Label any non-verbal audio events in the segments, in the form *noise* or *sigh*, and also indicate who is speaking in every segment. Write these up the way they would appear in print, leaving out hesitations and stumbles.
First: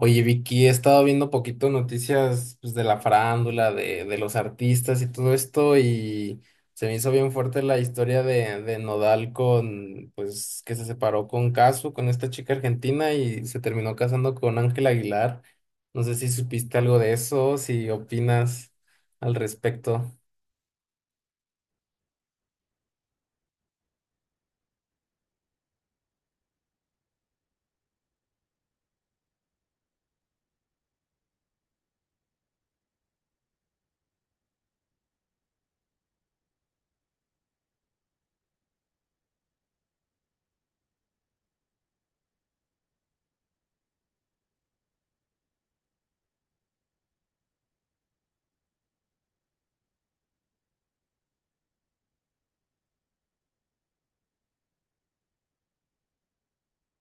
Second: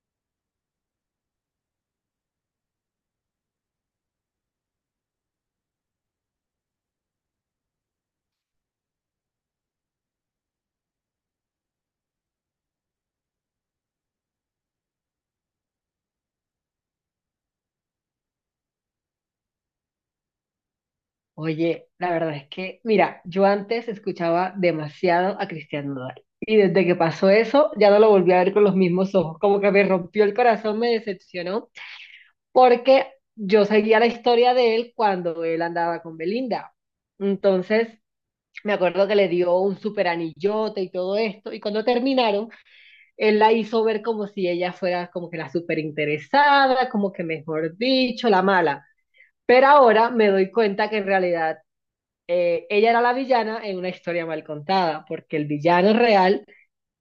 Speaker 1: Oye, Vicky, he estado viendo poquito noticias pues, de la farándula, de los artistas y todo esto, y se me hizo bien fuerte la historia de Nodal con, pues, que se separó con Casu, con esta chica argentina, y se terminó casando con Ángel Aguilar. No sé si supiste algo de eso, si opinas al respecto.
Speaker 2: Oye, la verdad es que, mira, yo antes escuchaba demasiado a Cristian Nodal. Y desde que pasó eso, ya no lo volví a ver con los mismos ojos. Como que me rompió el corazón, me decepcionó, porque yo seguía la historia de él cuando él andaba con Belinda. Entonces, me acuerdo que le dio un super anillote y todo esto. Y cuando terminaron, él la hizo ver como si ella fuera como que la super interesada, como que mejor dicho, la mala. Pero ahora me doy cuenta que en realidad ella era la villana en una historia mal contada, porque el villano real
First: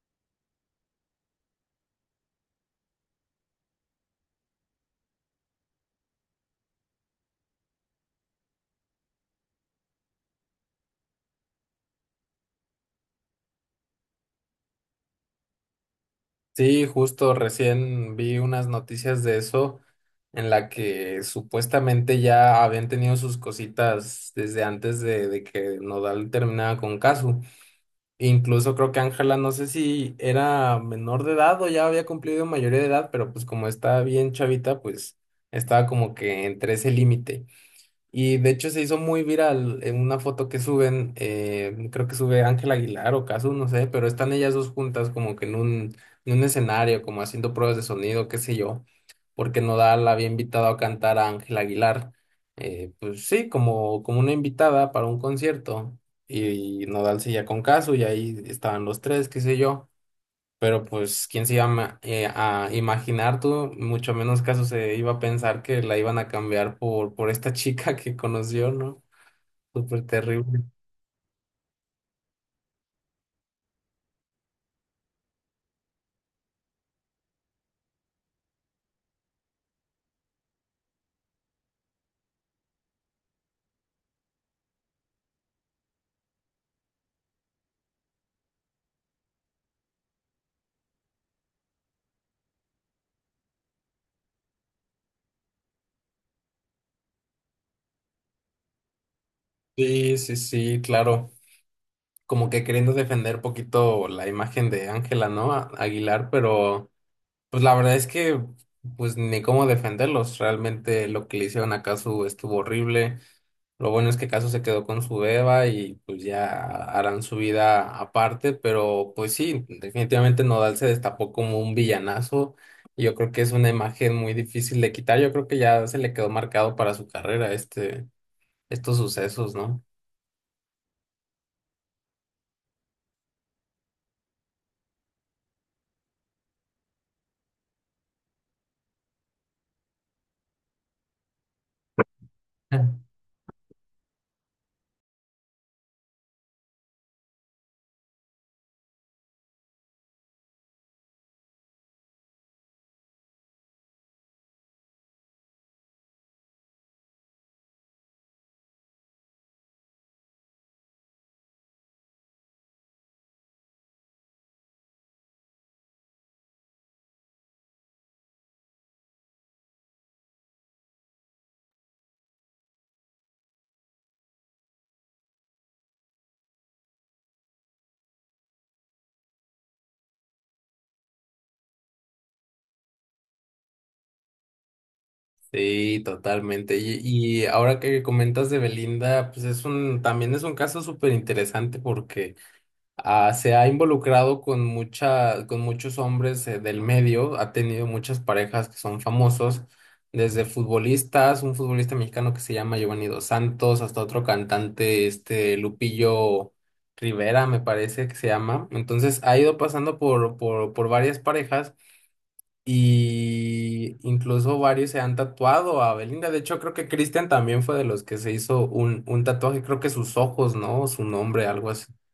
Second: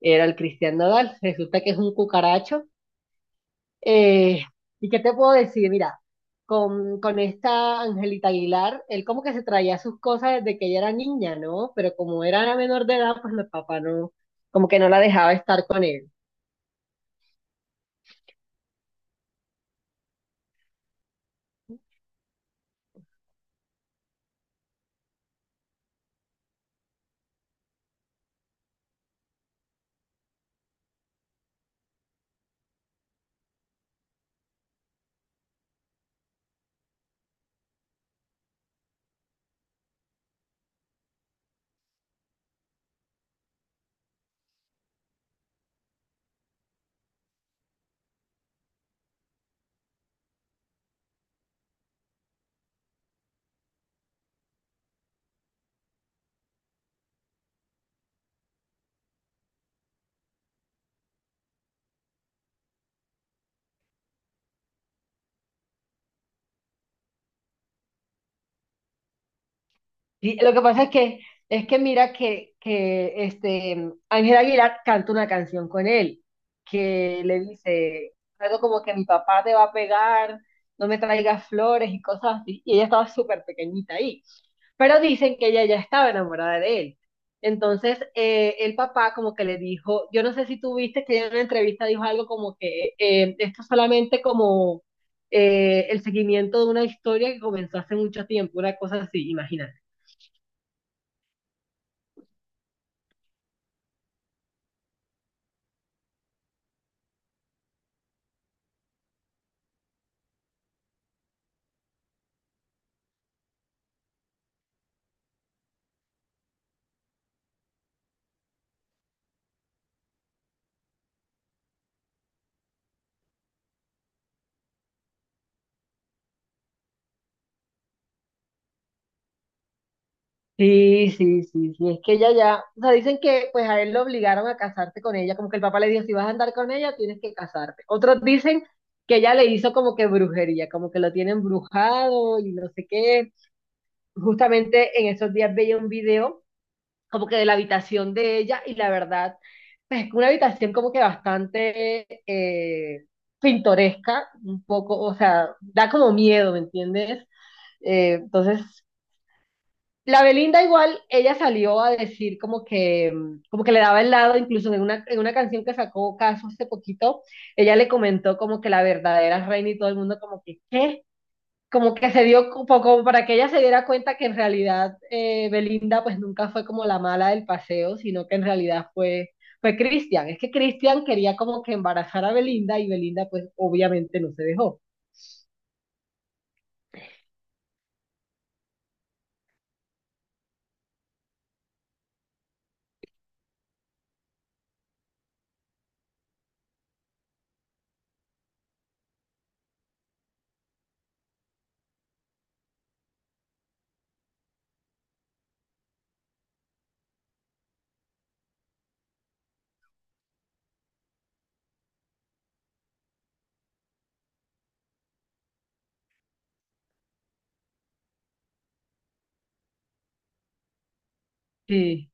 Speaker 2: era el Cristian Nodal. Resulta que es un cucaracho. Eh, ¿Y qué te puedo decir? Mira, con esta Angelita Aguilar, él como que se traía sus cosas desde que ella era niña, ¿no? Pero como era menor de edad, pues el papá no, como que no la dejaba estar con él.
Speaker 1: Sí, justo recién vi unas noticias de eso en la que supuestamente ya habían tenido sus cositas desde antes de que Nodal terminara con Casu. Incluso creo que Ángela, no sé si era menor de edad o ya había cumplido mayoría de edad, pero pues como estaba bien chavita, pues estaba como que entre ese límite. Y de hecho se hizo muy viral en una foto que suben, creo que sube Ángel Aguilar o Casu, no sé, pero están ellas dos juntas como que en un escenario, como haciendo pruebas de sonido, qué sé yo, porque Nodal había invitado a cantar a Ángel Aguilar, pues sí, como, como una invitada para un concierto, y Nodal seguía con Casu y ahí estaban los tres, qué sé yo. Pero pues, ¿quién se iba a, a imaginar tú? Mucho menos caso se iba a pensar que la iban a cambiar por esta chica que conoció, ¿no? Súper
Speaker 2: Sí, lo
Speaker 1: terrible.
Speaker 2: que pasa es que mira que este, Ángel Aguilar canta una canción con él, que le dice algo como que mi papá te va a pegar, no me traigas flores y cosas así, y ella estaba súper pequeñita ahí, pero dicen que ella ya estaba enamorada de él. Entonces, el papá como que le dijo, yo no sé si tú viste que ella en una entrevista dijo algo como que esto es solamente como el seguimiento de una historia que comenzó hace mucho tiempo, una cosa así, imagínate.
Speaker 1: Sí, sí, sí, claro. Como que queriendo defender poquito la imagen de Ángela, ¿no? Aguilar, pero pues la verdad es que pues ni cómo defenderlos. Realmente lo que le hicieron a Casu estuvo horrible. Lo bueno es que Caso se quedó con su Eva y pues ya harán su vida aparte, pero pues sí, definitivamente Nodal se destapó como un villanazo y yo creo que es una imagen muy difícil de quitar. Yo creo que ya se le quedó marcado para su carrera este, estos sucesos, ¿no?
Speaker 2: Sí, sí, sí, sí, es que ella ya, o sea, dicen que pues a él lo obligaron a casarse con ella, como que el papá le dijo, si vas a andar con ella, tienes que casarte. Otros dicen que ella le hizo como que brujería, como que lo tiene embrujado y no sé
Speaker 1: Mm.
Speaker 2: qué. Justamente en esos días veía un video como que de la habitación de ella y la verdad, pues es una habitación como que bastante pintoresca, un poco, o sea, da como miedo, ¿me entiendes? Eh, entonces... La Belinda igual, ella salió a decir como que le daba el lado, incluso en una canción que sacó Caso hace poquito, ella le comentó como que la verdadera reina y todo el mundo como que, ¿qué? Como que se dio, como, como para que ella se diera cuenta que en realidad Belinda pues nunca fue como la mala del paseo, sino que en realidad fue, fue Cristian. Es que Cristian quería como que embarazar a Belinda y Belinda pues obviamente no se dejó.
Speaker 1: Sí, totalmente. Y y ahora que comentas de Belinda, pues es un, también es un caso súper interesante porque se ha involucrado con mucha, con muchos hombres del medio, ha tenido muchas parejas que son famosos, desde futbolistas, un futbolista mexicano que se llama Giovanni Dos Santos, hasta otro cantante, este Lupillo Rivera, me parece que se llama. Entonces ha ido pasando por varias parejas y incluso varios se han tatuado a Belinda. De hecho, creo que Christian también fue de los que se hizo un tatuaje, creo que sus ojos, ¿no? Su nombre, algo así.
Speaker 2: Sí.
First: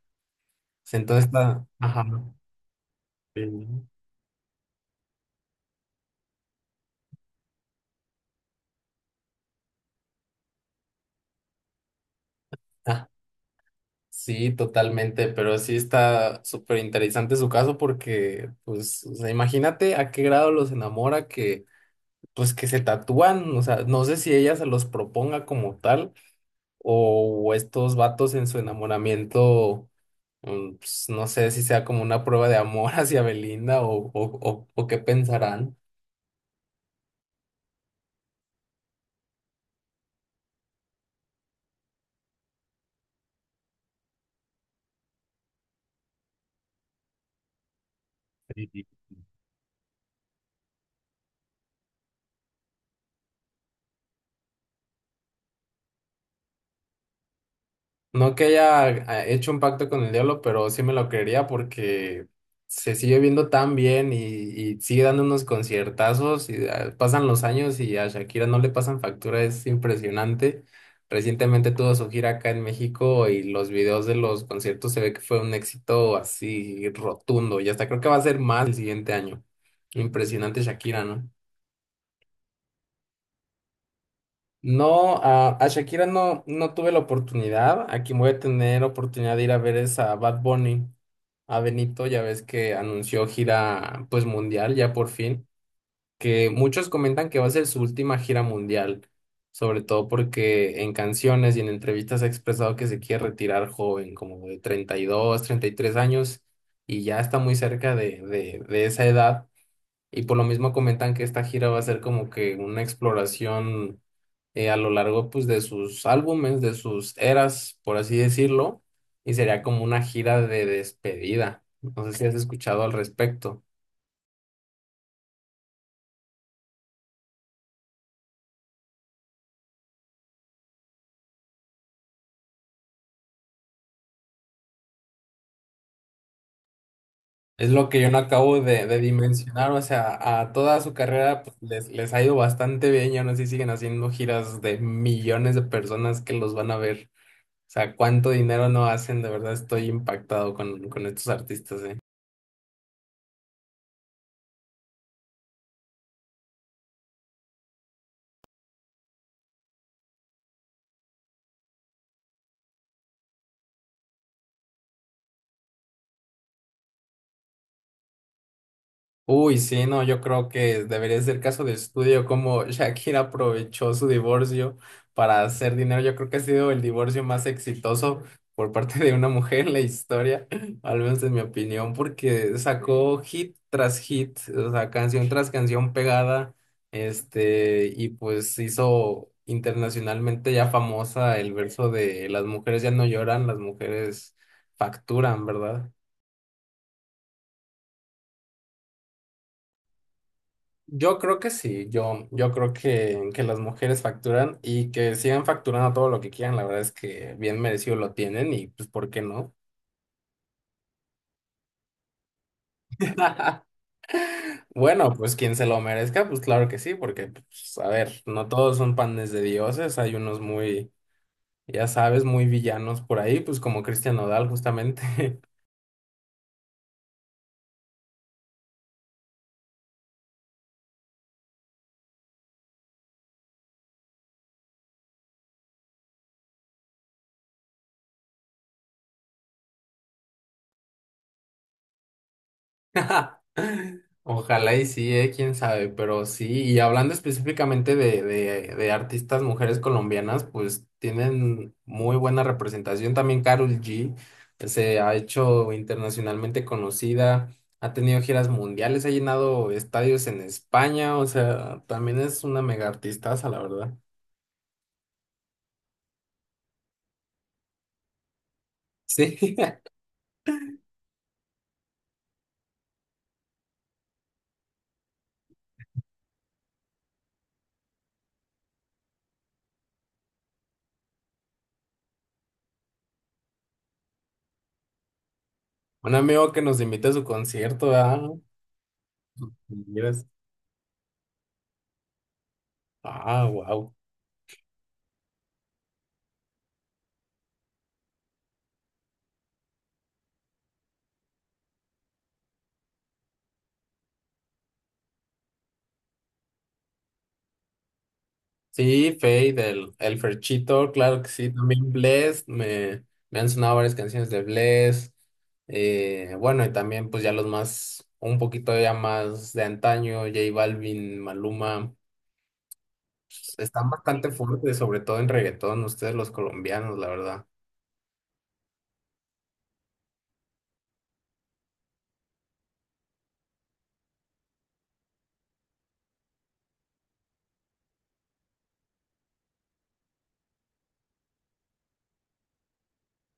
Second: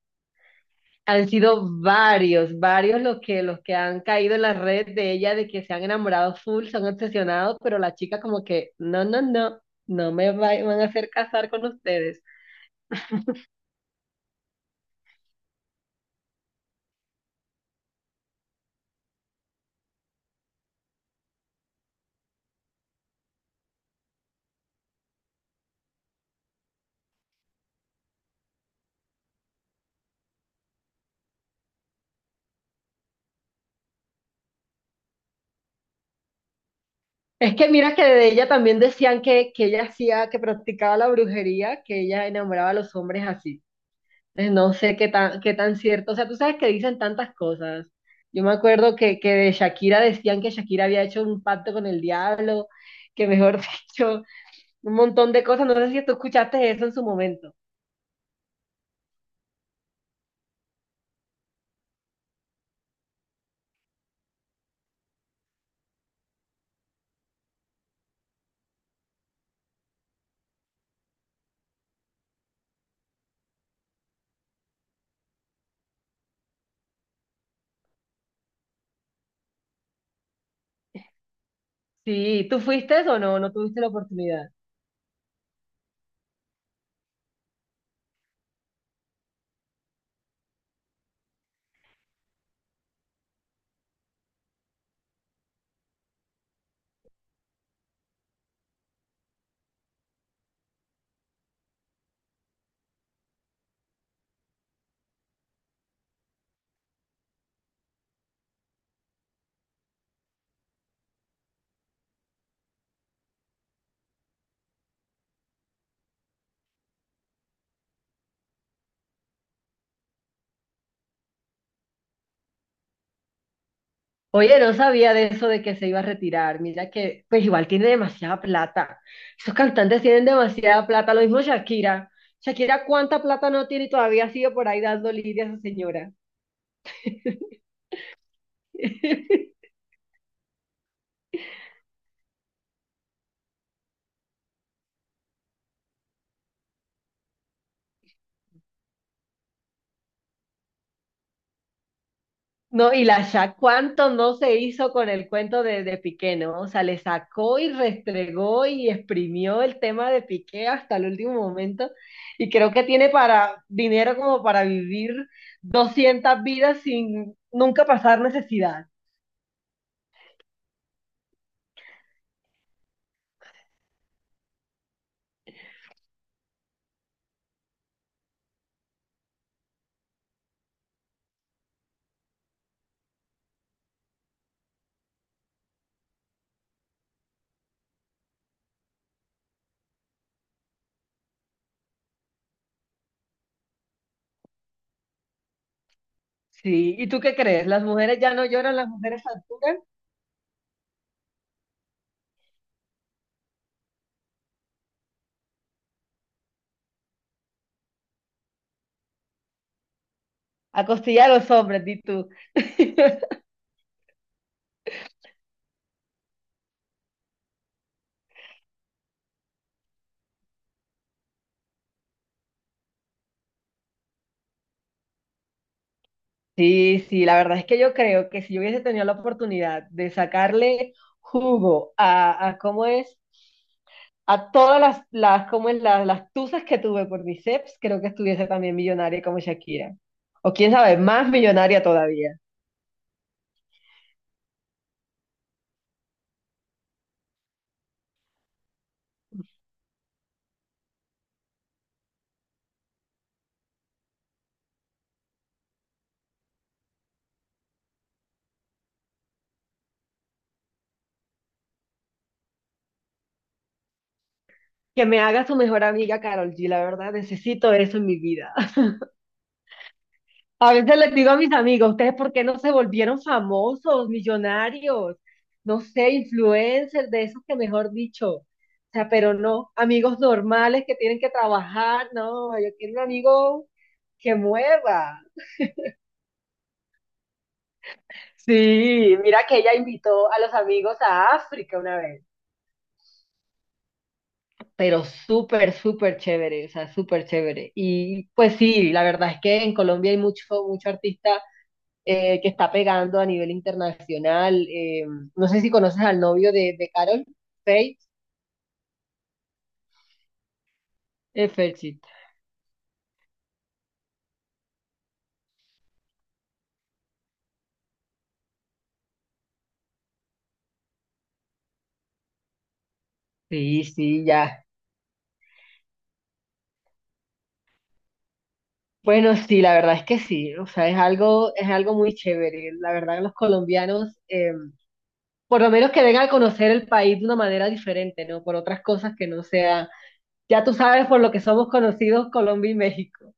Speaker 1: Entonces
Speaker 2: Han sido
Speaker 1: está, ajá.
Speaker 2: varios, varios los que
Speaker 1: Sí.
Speaker 2: han caído en la red de ella, de que se han enamorado full, se han obsesionado, pero la chica como que, no, no, no, no van a hacer casar con ustedes.
Speaker 1: Ah, sí, totalmente, pero sí está súper interesante su caso porque, pues, o sea, imagínate a qué grado los enamora que, pues, que se tatúan, o sea, no sé si ella se los proponga como tal o estos vatos en su enamoramiento, pues, no sé si sea como una prueba de amor *laughs* hacia Belinda o qué pensarán.
Speaker 2: Es que mira que de ella también decían que ella hacía, que practicaba la brujería, que ella enamoraba a los hombres así. No sé qué tan cierto, o sea, tú sabes que dicen tantas cosas. Yo me acuerdo que de Shakira decían que Shakira había hecho un pacto con el diablo, que mejor *laughs* dicho... un montón de cosas. No sé si tú escuchaste eso en su momento.
Speaker 1: No que haya hecho un pacto con el diablo, pero sí me lo creería porque se sigue viendo tan bien y sigue dando unos conciertazos y pasan los años y a Shakira no le pasan factura, es impresionante. Recientemente tuvo su gira acá en México y los videos de los conciertos se ve que fue un éxito así rotundo y hasta creo que va a ser más el siguiente año. Impresionante Shakira, ¿no?
Speaker 2: Sí, ¿tú fuiste o no? No tuviste la oportunidad.
Speaker 1: No, a Shakira no, no tuve la oportunidad. Aquí voy a tener oportunidad de ir a ver es a Bad Bunny, a Benito, ya ves que anunció gira pues mundial ya por fin, que muchos comentan que va a ser su última gira mundial, sobre todo porque en canciones y en entrevistas ha expresado que se quiere retirar joven, como de treinta, treinta y dos, treinta y tres años, y ya está muy cerca de esa edad. Y por lo mismo comentan que esta gira va a ser como que una exploración a lo largo pues de sus álbumes, de sus eras, por así decirlo, y sería como una gira de despedida. No sé si has escuchado al respecto.
Speaker 2: Oye, no sabía de eso de que se iba a retirar. Mira que, pues igual tiene demasiada plata. Esos cantantes tienen demasiada plata. Lo mismo Shakira. Shakira, ¿cuánta plata no tiene y todavía sigue por ahí dando lidia a esa señora?
Speaker 1: Es lo que yo no acabo de
Speaker 2: *laughs*
Speaker 1: dimensionar, o sea, a toda su carrera pues, les ha ido bastante bien y aún así siguen haciendo giras de millones de personas que los van a ver. O sea, cuánto dinero no hacen, de verdad estoy impactado con estos artistas, ¿eh?
Speaker 2: No, y la Shaq, ¿cuánto no se hizo con el cuento de Piqué, ¿no? O sea, le sacó y restregó y exprimió el tema de Piqué hasta el último momento. Y creo que tiene para dinero como para vivir 200 vidas sin nunca pasar necesidad.
Speaker 1: Uy, sí, no, yo creo que debería ser caso de estudio como *laughs* Shakira aprovechó su divorcio para hacer dinero. Yo creo que ha sido el divorcio más exitoso por parte de una mujer en la historia, *laughs* al menos en mi opinión, porque sacó hit tras hit, o sea, canción tras canción pegada, este, y pues hizo internacionalmente ya famosa el verso de las mujeres ya no lloran, las mujeres facturan, ¿verdad?
Speaker 2: Sí, ¿y tú qué crees? ¿Las mujeres ya no lloran, las mujeres facturan?
Speaker 1: Yo creo que sí, yo creo que las mujeres facturan y que sigan facturando todo lo que quieran, la verdad es que bien merecido lo tienen y pues ¿por qué no?
Speaker 2: A costilla de los hombres, di tú. *laughs*
Speaker 1: *laughs* Bueno, pues quien se lo merezca, pues claro que sí, porque pues, a ver, no todos son panes de dioses, hay unos muy, ya sabes, muy villanos por ahí, pues como Cristian Nodal justamente. *laughs*
Speaker 2: Sí, sí, la verdad es que yo creo que si yo hubiese tenido la oportunidad de sacarle jugo a cómo es. A todas las, como es, las tusas que tuve por bíceps, creo que estuviese también millonaria como Shakira. O quién sabe, más millonaria todavía.
Speaker 1: *laughs* Ojalá y sí, quién sabe, pero sí, y hablando específicamente de artistas mujeres colombianas, pues tienen muy buena representación. También Karol G se ha hecho internacionalmente conocida, ha tenido giras mundiales, ha llenado estadios en España, o sea, también es una mega artistaza, la verdad.
Speaker 2: Que me haga su mejor amiga Carol G, la verdad, necesito eso en mi vida. *laughs*
Speaker 1: Sí,
Speaker 2: A veces les digo a mis amigos, ¿ustedes por qué no se volvieron famosos, millonarios? No sé, influencers, de esos que mejor dicho. O sea, pero no, amigos normales que tienen que trabajar, no, yo quiero un amigo que mueva.
Speaker 1: *laughs* un amigo que nos invite a su concierto, ah.
Speaker 2: Sí, mira que ella
Speaker 1: Mira,
Speaker 2: invitó a los amigos a África una vez.
Speaker 1: ah, wow.
Speaker 2: Pero súper, súper chévere, o sea, súper chévere. Y pues sí, la verdad es que en Colombia hay mucho, mucho artista que está pegando a nivel internacional. No sé si conoces al novio de Carol, Faith,
Speaker 1: Sí, Fade, el Ferchito, claro que sí, también
Speaker 2: Ferchit.
Speaker 1: Bless, me han sonado varias canciones de Bless, bueno, y también pues ya los más, un poquito ya más de antaño, J Balvin, Maluma, pues,
Speaker 2: Sí,
Speaker 1: están
Speaker 2: sí,
Speaker 1: bastante
Speaker 2: ya.
Speaker 1: fuertes, sobre todo en reggaetón, ustedes los colombianos, la verdad.
Speaker 2: Bueno, sí, la verdad es que sí, o sea, es algo muy chévere. La verdad, los colombianos, por lo menos que vengan a conocer el país de una manera diferente, ¿no? Por otras cosas que no sea ya tú sabes por lo que somos conocidos Colombia y México.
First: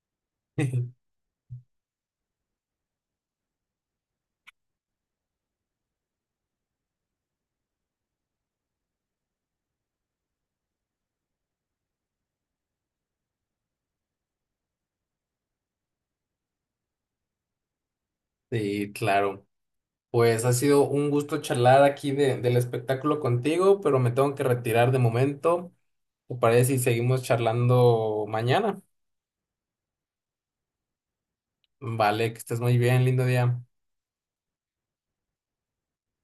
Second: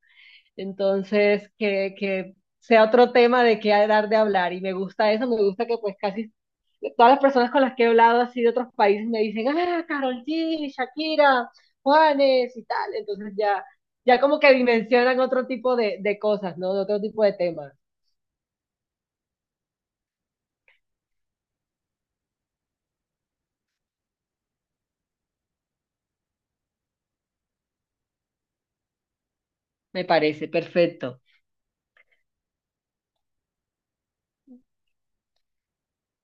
Speaker 1: *laughs*
Speaker 2: Entonces, que sea otro tema de qué dar de hablar. Y me gusta eso, me gusta que pues casi todas las personas con las que he hablado así de otros países me dicen, ah, Karol G, Shakira, Juanes y tal. Entonces ya, ya como que dimensionan otro tipo de cosas, ¿no? De otro tipo de temas.
Speaker 1: Sí, claro. Pues ha sido un gusto charlar aquí de, del espectáculo contigo, pero me tengo que retirar de momento. ¿Te parece si seguimos charlando mañana?
Speaker 2: Me parece, perfecto.
Speaker 1: Vale, que estés muy bien, lindo día.